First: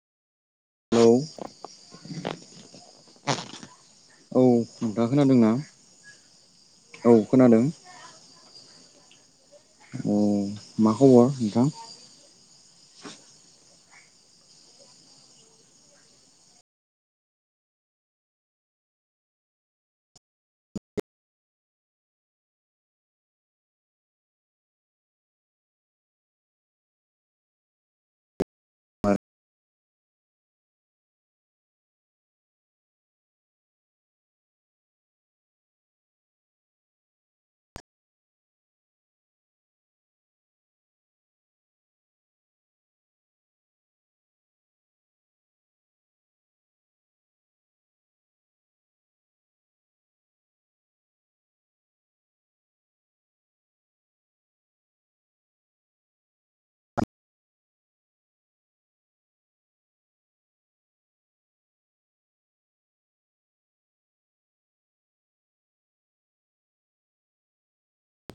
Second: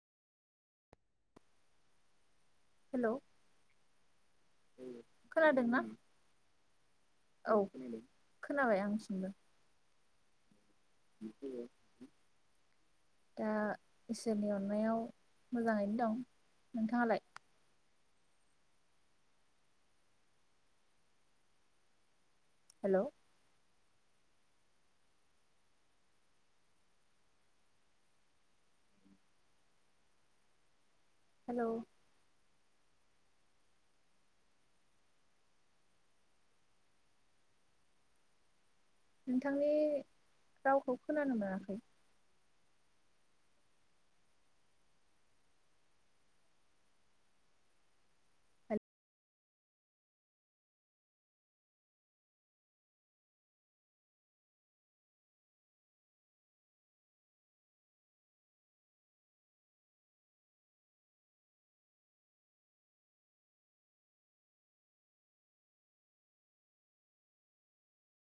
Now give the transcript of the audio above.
औ। हेल'। औ नोंथाङा खोनादोंना? औ खोनाबाय आंसिमबो। अ मा खबर नोंथां? दा इसोरनि अननायाव मोजाङैनो दं नोंथाङालाय? हेल' मा हेल' नोंथांनि रावखौ खोनानो मोनाखै।